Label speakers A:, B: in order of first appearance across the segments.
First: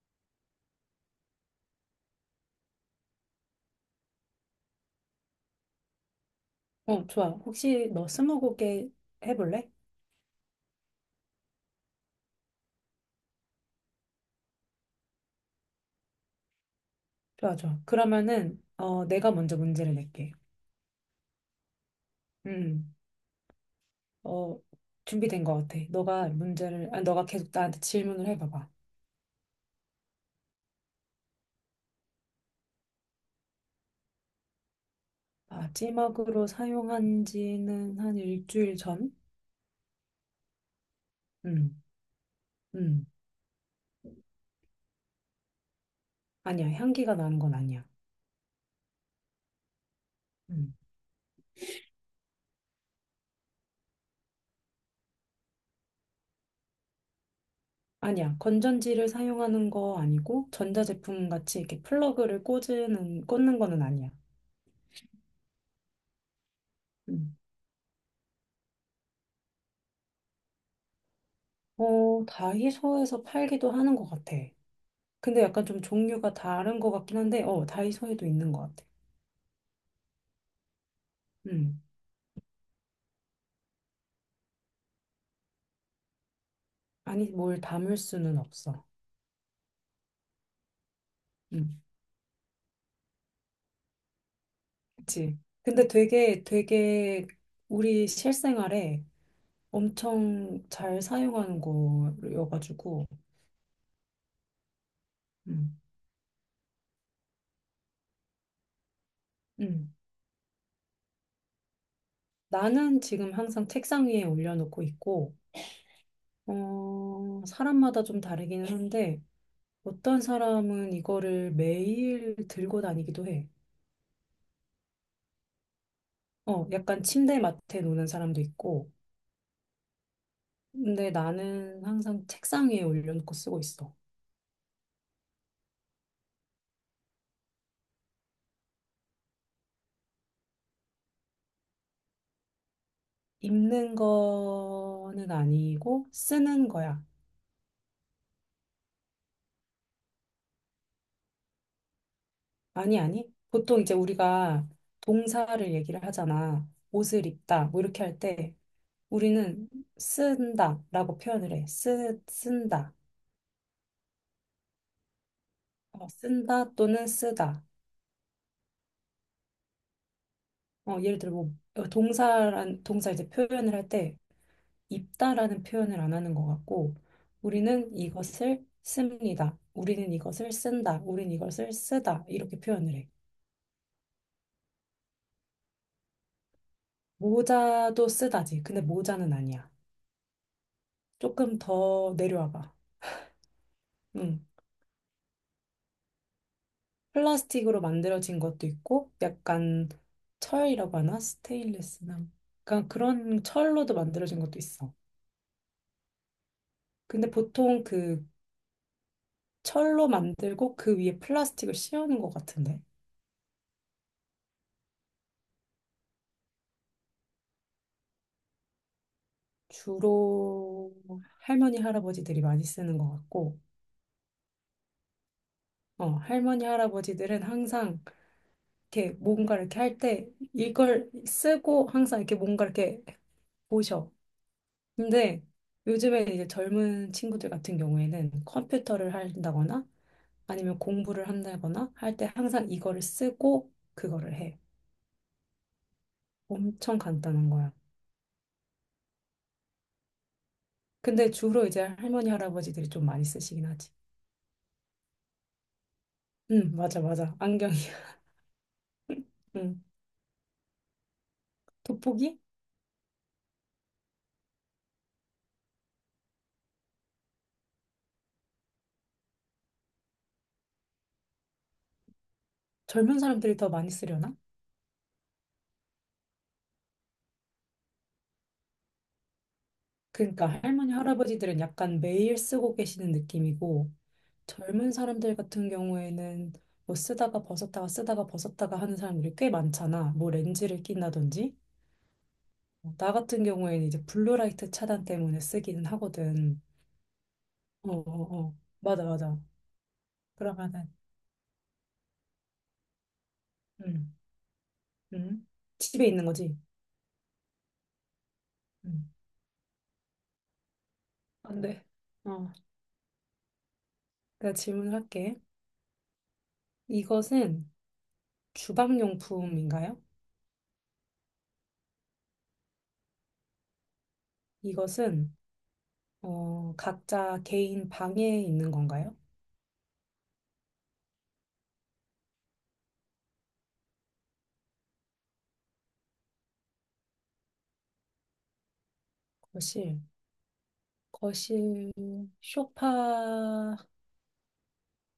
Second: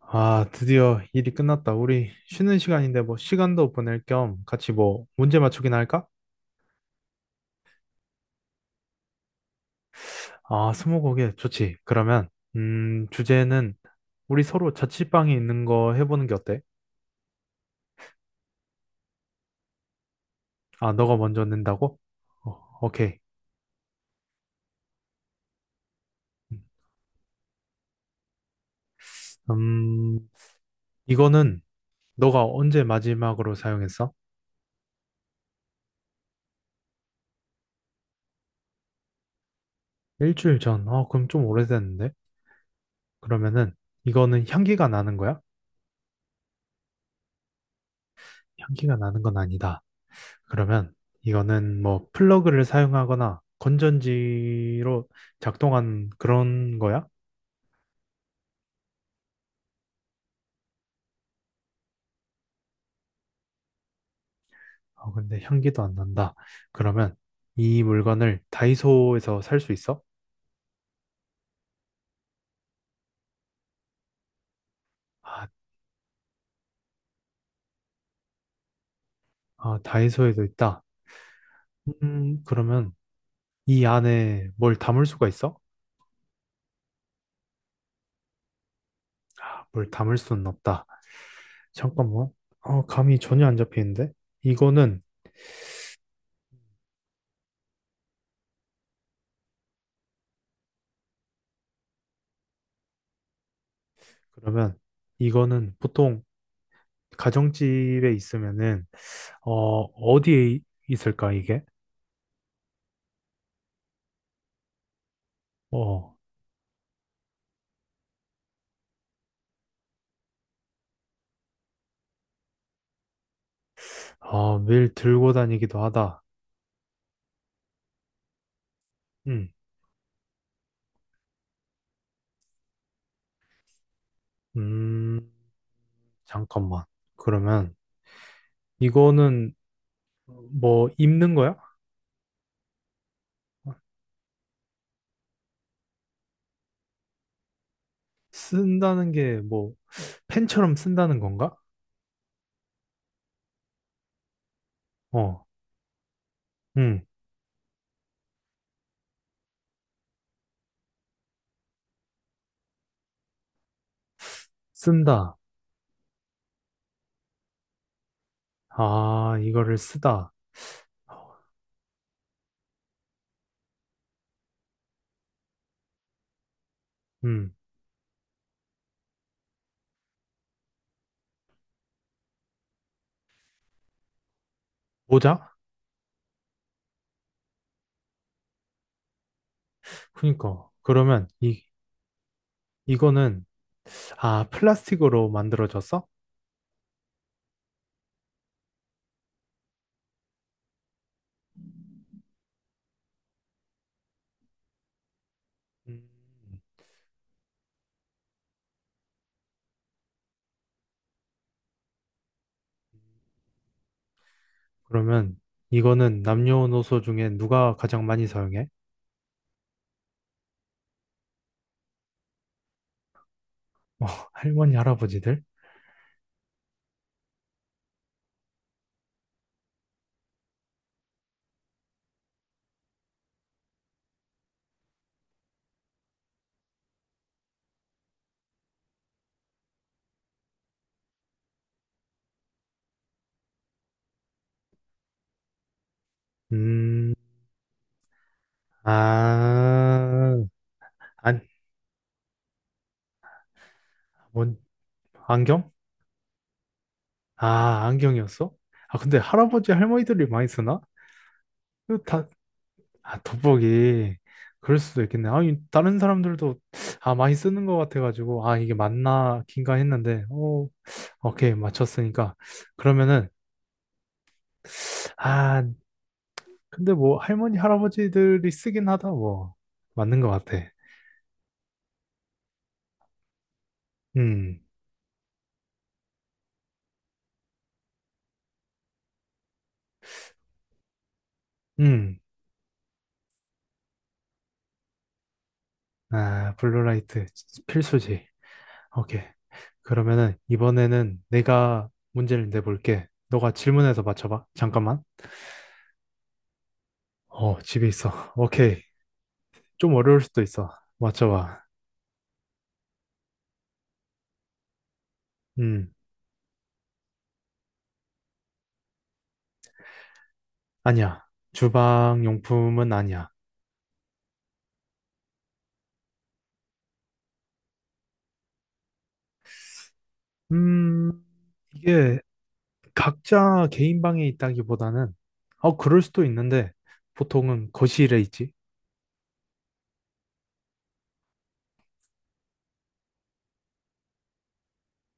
A: 아, 드디어 일이 끝났다. 우리 쉬는 시간인데 뭐 시간도 보낼 겸 같이 뭐 문제 맞추기나 할까?
B: 어, 좋아. 혹시 너 스무고개 해볼래?
A: 아, 스무고개 좋지. 그러면 주제는 우리 서로 자취방에 있는 거 해보는 게 어때?
B: 좋아, 좋아. 그러면은, 내가 먼저 문제를 낼게.
A: 아, 너가 먼저 낸다고? 어,
B: 음,
A: 오케이.
B: 어, 준비된 것 같아. 너가 계속 나한테 질문을 해봐봐.
A: 음, 이거는 너가 언제 마지막으로 사용했어?
B: 마지막으로 사용한 지는 한 일주일 전?
A: 일주일 전. 어, 그럼 좀
B: 음,
A: 오래됐는데?
B: 음.
A: 그러면은 이거는 향기가 나는 거야?
B: 아니야. 향기가 나는 건 아니야.
A: 향기가 나는 건 아니다.
B: 음.
A: 그러면 이거는 뭐 플러그를 사용하거나 건전지로 작동한 그런 거야?
B: 아니야. 건전지를 사용하는 거 아니고, 전자제품 같이 이렇게 플러그를 꽂는 거는 아니야.
A: 아, 근데 향기도 안 난다. 그러면
B: 음.
A: 이 물건을 다이소에서 살 수 있어?
B: 어, 다이소에서 팔기도 하는 것 같아. 근데
A: 아,
B: 약간 좀 종류가 다른 것 같긴 한데, 다이소에도 있는 것 같아.
A: 아, 다이소에도 있다.
B: 음.
A: 그러면 이 안에 뭘 담을 수가 있어?
B: 아니, 뭘 담을 수는 없어.
A: 아, 뭘 담을 수는 없다.
B: 음.
A: 잠깐만. 아, 감이 전혀 안 잡히는데? 이거는,
B: 그치. 근데 되게, 되게 우리 실생활에 엄청 잘 사용하는 거여가지고,
A: 그러면 이거는
B: 음.
A: 보통 가정집에 있으면은, 어,
B: 음.
A: 어디에 있을까, 이게?
B: 나는 지금 항상 책상 위에 올려놓고 있고,
A: 어,
B: 사람마다 좀 다르기는 한데, 어떤 사람은 이거를 매일 들고 다니기도 해.
A: 아, 매일 들고 다니기도 하다.
B: 약간 침대 맡에 놓는 사람도 있고,
A: 음,
B: 근데 나는 항상 책상 위에 올려놓고 쓰고 있어.
A: 음, 잠깐만. 그러면 이거는 뭐 입는 거야?
B: 입는 거는 아니고 쓰는 거야.
A: 쓴다는 게 뭐 펜처럼 쓴다는 건가?
B: 아니, 아니. 보통 이제 우리가
A: 어,
B: 동사를 얘기를 하잖아.
A: 음,
B: 옷을 입다, 뭐 이렇게 할 때 우리는 쓴다 라고 표현을 해. 쓴다.
A: 쓴다.
B: 쓴다 또는 쓰다.
A: 아, 이거를 쓰다.
B: 예를 들어 뭐 동사 이제 표현을 할때 입다라는 표현을 안 하는 것 같고,
A: 음,
B: 우리는 이것을 씁니다. 우리는 이것을 쓴다. 우리는 이것을 쓰다. 이렇게 표현을 해.
A: 모자?
B: 모자도 쓰다지. 근데 모자는 아니야.
A: 그니까. 그러면
B: 조금
A: 이,
B: 더 내려와봐.
A: 이거는,
B: 응.
A: 아, 플라스틱으로 만들어졌어?
B: 플라스틱으로 만들어진 것도 있고, 약간 철이라고 하나? 스테인리스나. 약간 그런 철로도 만들어진 것도 있어.
A: 음,
B: 근데 보통 그 철로 만들고 그 위에 플라스틱을 씌우는 것 같은데.
A: 그러면 이거는 남녀노소 중에 누가 가장 많이 사용해?
B: 주로 할머니 할아버지들이 많이 쓰는 것 같고,
A: 어, 할머니, 할아버지들?
B: 할머니 할아버지들은 항상 이렇게 뭔가 이렇게 할 때 이걸 쓰고 항상 이렇게 뭔가 이렇게 보셔. 근데 요즘에 이제 젊은 친구들 같은 경우에는 컴퓨터를 한다거나 아니면 공부를 한다거나 할 때 항상 이거를 쓰고 그거를 해. 엄청
A: 음,
B: 간단한 거야.
A: 아,
B: 근데
A: 안,
B: 주로 이제 할머니 할아버지들이 좀 많이 쓰시긴 하지.
A: 뭔, 안경?
B: 응, 맞아 맞아.
A: 아,
B: 안경이야.
A: 안경이었어? 아, 근데 할아버지,
B: 응.
A: 할머니들이 많이 쓰나? 이거 다,
B: 돋보기?
A: 아, 돋보기. 그럴 수도 있겠네. 아, 이 다른 사람들도, 아, 많이 쓰는 것 같아가지고, 아, 이게 맞나, 긴가 했는데, 오, 오케이, 맞췄으니까.
B: 젊은
A: 그러면은,
B: 사람들이 더 많이 쓰려나?
A: 아, 근데 뭐, 할머니, 할아버지들이 쓰긴 하다, 뭐. 맞는 것
B: 그러니까
A: 같아.
B: 할머니, 할아버지들은 약간 매일 쓰고 계시는 느낌이고,
A: 음.
B: 젊은 사람들 같은 경우에는 뭐 쓰다가 벗었다가 쓰다가 벗었다가 하는 사람들이 꽤 많잖아. 뭐 렌즈를 낀다든지.
A: 음,
B: 나 같은 경우에는 이제 블루라이트 차단 때문에 쓰기는
A: 아,
B: 하거든.
A: 블루라이트
B: 어, 어,
A: 필수지.
B: 어. 맞아,
A: 오케이.
B: 맞아.
A: 그러면은
B: 그러면은
A: 이번에는 내가 문제를 내볼게. 너가 질문해서
B: 음,
A: 맞춰봐. 잠깐만.
B: 음. 집에 있는 거지.
A: 어, 집에 있어. 오케이.
B: 음.
A: 좀 어려울 수도 있어.
B: 안
A: 맞춰봐.
B: 돼. 어. 내가 질문을 할게.
A: 음,
B: 이것은 주방용품인가요?
A: 아니야. 주방 용품은 아니야.
B: 이것은 각자 개인 방에 있는 건가요?
A: 음, 이게 각자 개인 방에 있다기보다는, 어, 그럴 수도 있는데, 보통은 거실에 있지.
B: 거실. 거실, 소파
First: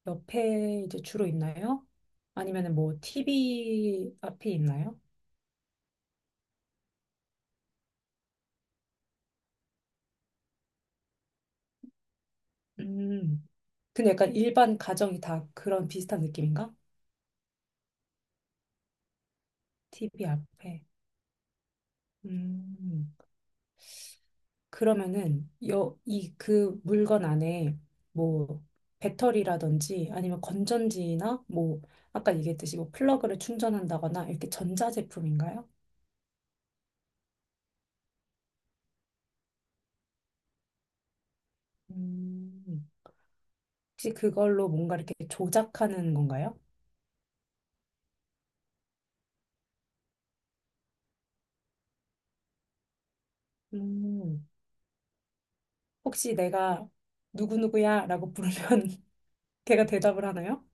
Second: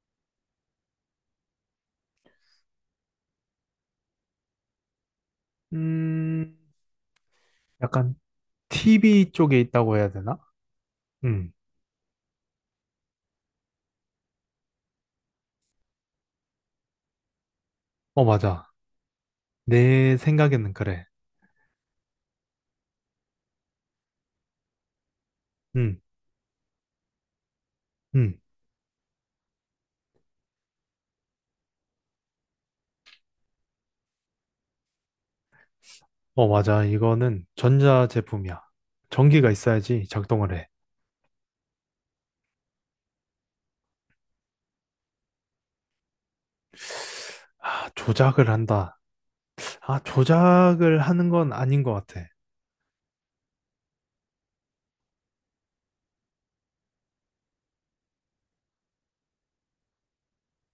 B: 옆에 이제 주로 있나요? 아니면 뭐 TV 앞에 있나요?
A: 음, 약간 TV 쪽에 있다고 해야 되나? 음,
B: 음, 근데 약간 일반 가정이 다 그런 비슷한 느낌인가?
A: 어, 맞아. 내
B: TV
A: 생각에는
B: 앞에.
A: 그래.
B: 음, 그러면은
A: 응,
B: 이 그 물건 안에
A: 응.
B: 뭐 배터리라든지 아니면 건전지나 뭐 아까 얘기했듯이 뭐 플러그를 충전한다거나 이렇게 전자제품인가요?
A: 어, 맞아. 이거는 전자 제품이야. 전기가 있어야지 작동을 해.
B: 음. 혹시 그걸로 뭔가 이렇게 조작하는 건가요?
A: 아, 조작을 한다. 아, 조작을 하는 건 아닌 것 같아.
B: 음. 혹시 내가 누구누구야 라고 부르면 걔가 대답을 하나요?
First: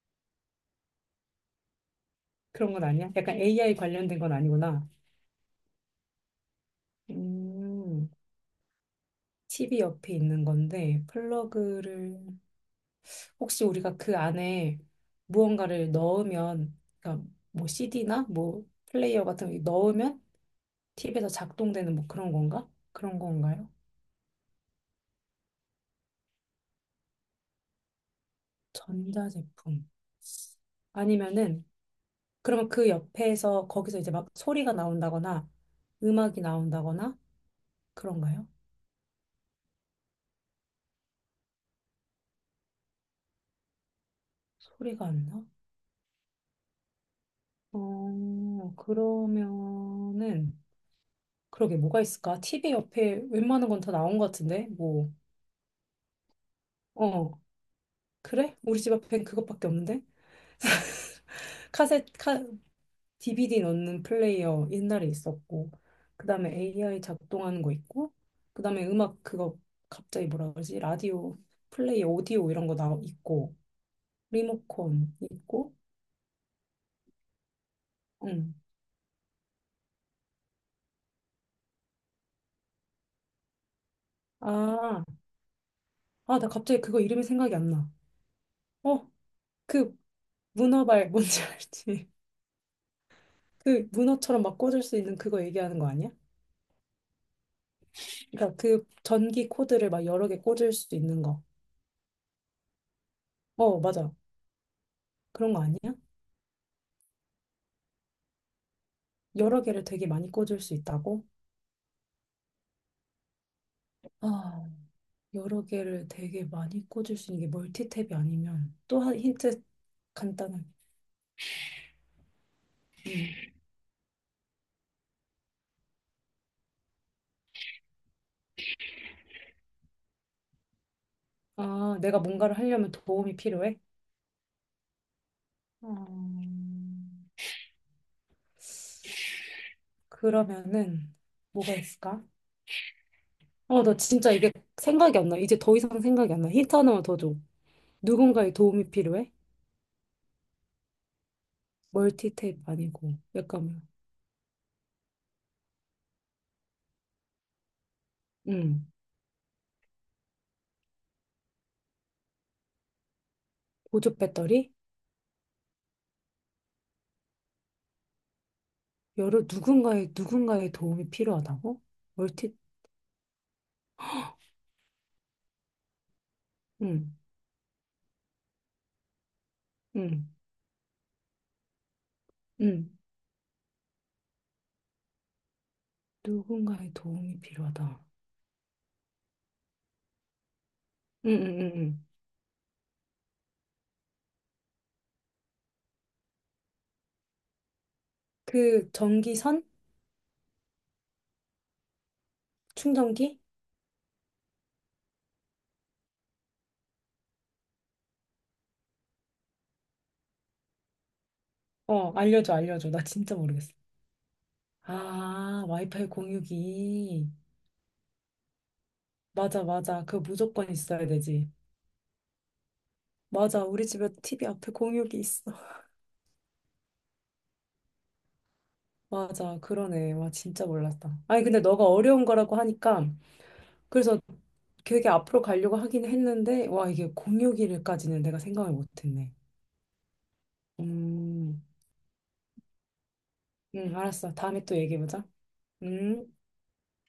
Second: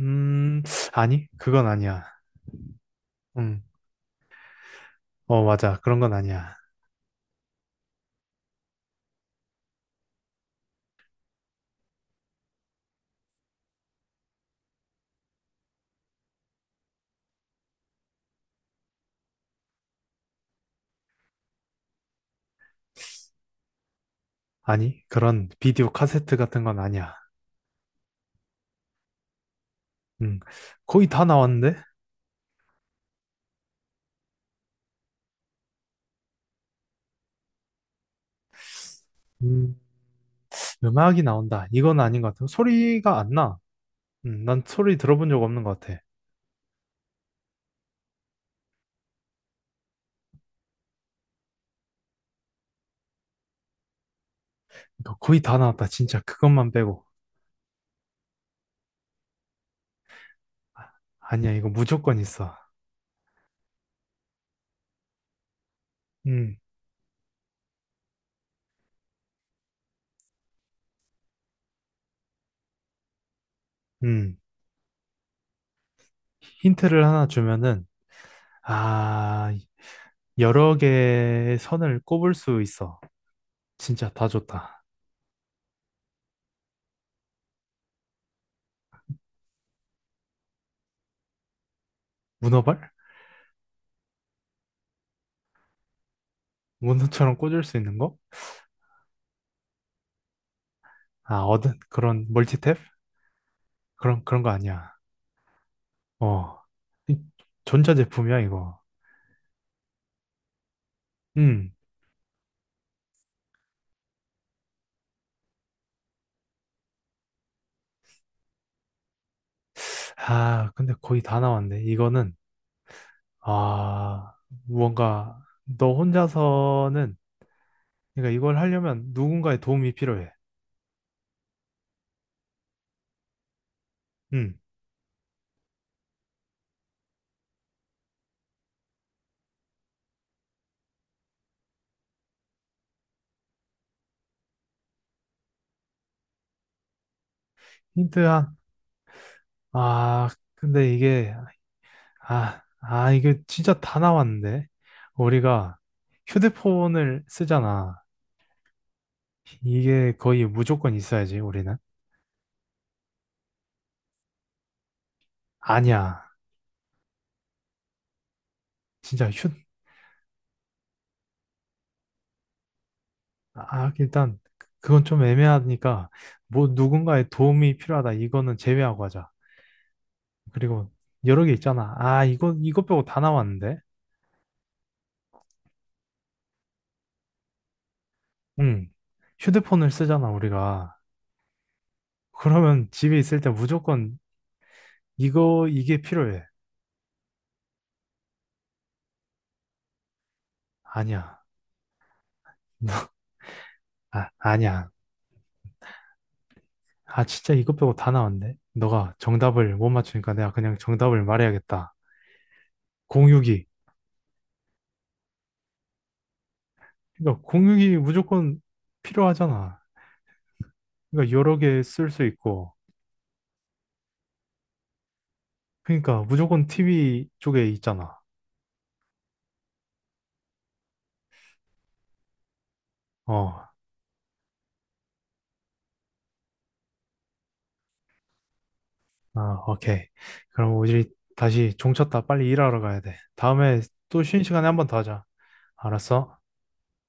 A: 음, 아니, 그건 아니야.
B: 그런 건 아니야? 약간
A: 응,
B: AI 관련된 건 아니구나.
A: 어, 맞아. 그런 건 아니야.
B: 음. TV 옆에 있는 건데 플러그를 혹시 우리가 그 안에 무언가를 넣으면 그러니까 뭐 CD나 뭐 플레이어 같은 거 넣으면 TV에서 작동되는 뭐 그런 건가? 그런 건가요?
A: 아니, 그런 비디오 카세트 같은 건 아니야.
B: 전자제품.
A: 응, 거의 다
B: 아니면은
A: 나왔는데?
B: 그러면 그 옆에서 거기서 이제 막 소리가 나온다거나 음악이 나온다거나 그런가요?
A: 음, 음악이 나온다. 이건 아닌 것 같아. 소리가 안 나. 난 소리
B: 소리가 안
A: 들어본 적
B: 나?
A: 없는 것 같아.
B: 그러면은 그러게 뭐가 있을까? 티비 옆에 웬만한 건 다 나온 것 같은데 뭐
A: 그러니까 거의 다 나왔다. 진짜 그것만 빼고.
B: 어, 그래? 우리 집 앞엔 그것밖에 없는데?
A: 아니야, 이거
B: 카세
A: 무조건
B: 카
A: 있어.
B: DVD 넣는 플레이어 옛날에 있었고 그다음에
A: 음,
B: AI 작동하는 거 있고 그다음에 음악 그거 갑자기 뭐라 그러지? 라디오 플레이 오디오 이런 거 나 있고
A: 음.
B: 리모컨 있고,
A: 힌트를 하나 주면은,
B: 응.
A: 아, 여러 개의 선을 꼽을 수 있어. 진짜 다 좋다.
B: 아, 아, 나 갑자기 그거 이름이 생각이 안 나. 어, 그 문어발 뭔지 알지?
A: 문어발?
B: 그 문어처럼 막 꽂을 수 있는 그거 얘기하는 거 아니야?
A: 문어처럼 꽂을 수 있는 거?
B: 그러니까 그 전기 코드를 막 여러 개 꽂을 수 있는
A: 아,
B: 거.
A: 얻은 그런 멀티탭?
B: 어, 맞아.
A: 그런 거 아니야.
B: 그런 거 아니야?
A: 어. 이 전자제품이야, 이거.
B: 여러 개를 되게 많이 꽂을 수 있다고?
A: 음.
B: 아, 여러 개를 되게 많이 꽂을 수 있는 게 멀티탭이 아니면 또 한 힌트 간단하게.
A: 아, 근데 거의 다 나왔네. 이거는,
B: 음.
A: 아, 뭔가, 너 혼자서는, 그러니까 이걸 하려면 누군가의 도움이 필요해.
B: 아, 내가 뭔가를 하려면 도움이 필요해?
A: 음.
B: 음. 그러면은 뭐가 있을까? 나 진짜 이게 생각이 안 나. 이제 더 이상 생각이 안 나. 힌트 하나만 더 줘.
A: 힌트
B: 누군가의
A: 한,
B: 도움이 필요해?
A: 아, 근데 이게, 아,
B: 멀티테이프 아니고
A: 아, 이게 진짜
B: 약간
A: 다 나왔는데. 우리가 휴대폰을 쓰잖아.
B: 음,
A: 이게 거의 무조건 있어야지, 우리는.
B: 보조 배터리?
A: 아니야. 진짜
B: 여러
A: 휴,
B: 누군가의 도움이 필요하다고? 멀티
A: 아, 일단, 그건 좀 애매하니까, 뭐, 누군가의 도움이 필요하다. 이거는 제외하고 하자.
B: 음음음
A: 그리고 여러 개 있잖아. 아, 이거 빼고 다 나왔는데.
B: 누군가의 도움이 필요하다.
A: 응. 휴대폰을 쓰잖아, 우리가.
B: 음음음음
A: 그러면 집에 있을 때 무조건 이거, 이게 필요해.
B: 그 전기선?
A: 아니야.
B: 충전기?
A: 아, 아니야. 아, 진짜 이것 빼고 다 나왔네. 너가 정답을 못 맞추니까 내가 그냥 정답을 말해야겠다.
B: 어, 알려줘 알려줘. 나 진짜
A: 공유기.
B: 모르겠어. 아, 와이파이 공유기.
A: 그러니까 공유기 무조건
B: 맞아
A: 필요하잖아.
B: 맞아. 그거 무조건 있어야
A: 그러니까
B: 되지.
A: 여러 개 쓸 수 있고.
B: 맞아, 우리 집에 TV 앞에 공육이 있어.
A: 그러니까 무조건 TV 쪽에 있잖아.
B: 맞아, 그러네. 와, 진짜 몰랐다. 아니, 근데 너가 어려운 거라고 하니까,
A: 어,
B: 그래서 되게 앞으로 가려고 하긴 했는데, 와, 이게 공육일까지는 내가 생각을 못 했네.
A: 아, 오케이. 그럼 우리
B: 음,
A: 다시 종 쳤다. 빨리 일하러 가야 돼. 다음에 또
B: 알았어.
A: 쉬는
B: 다음에
A: 시간에 한
B: 또
A: 번 더 하자.
B: 얘기해보자. 음.
A: 알았어?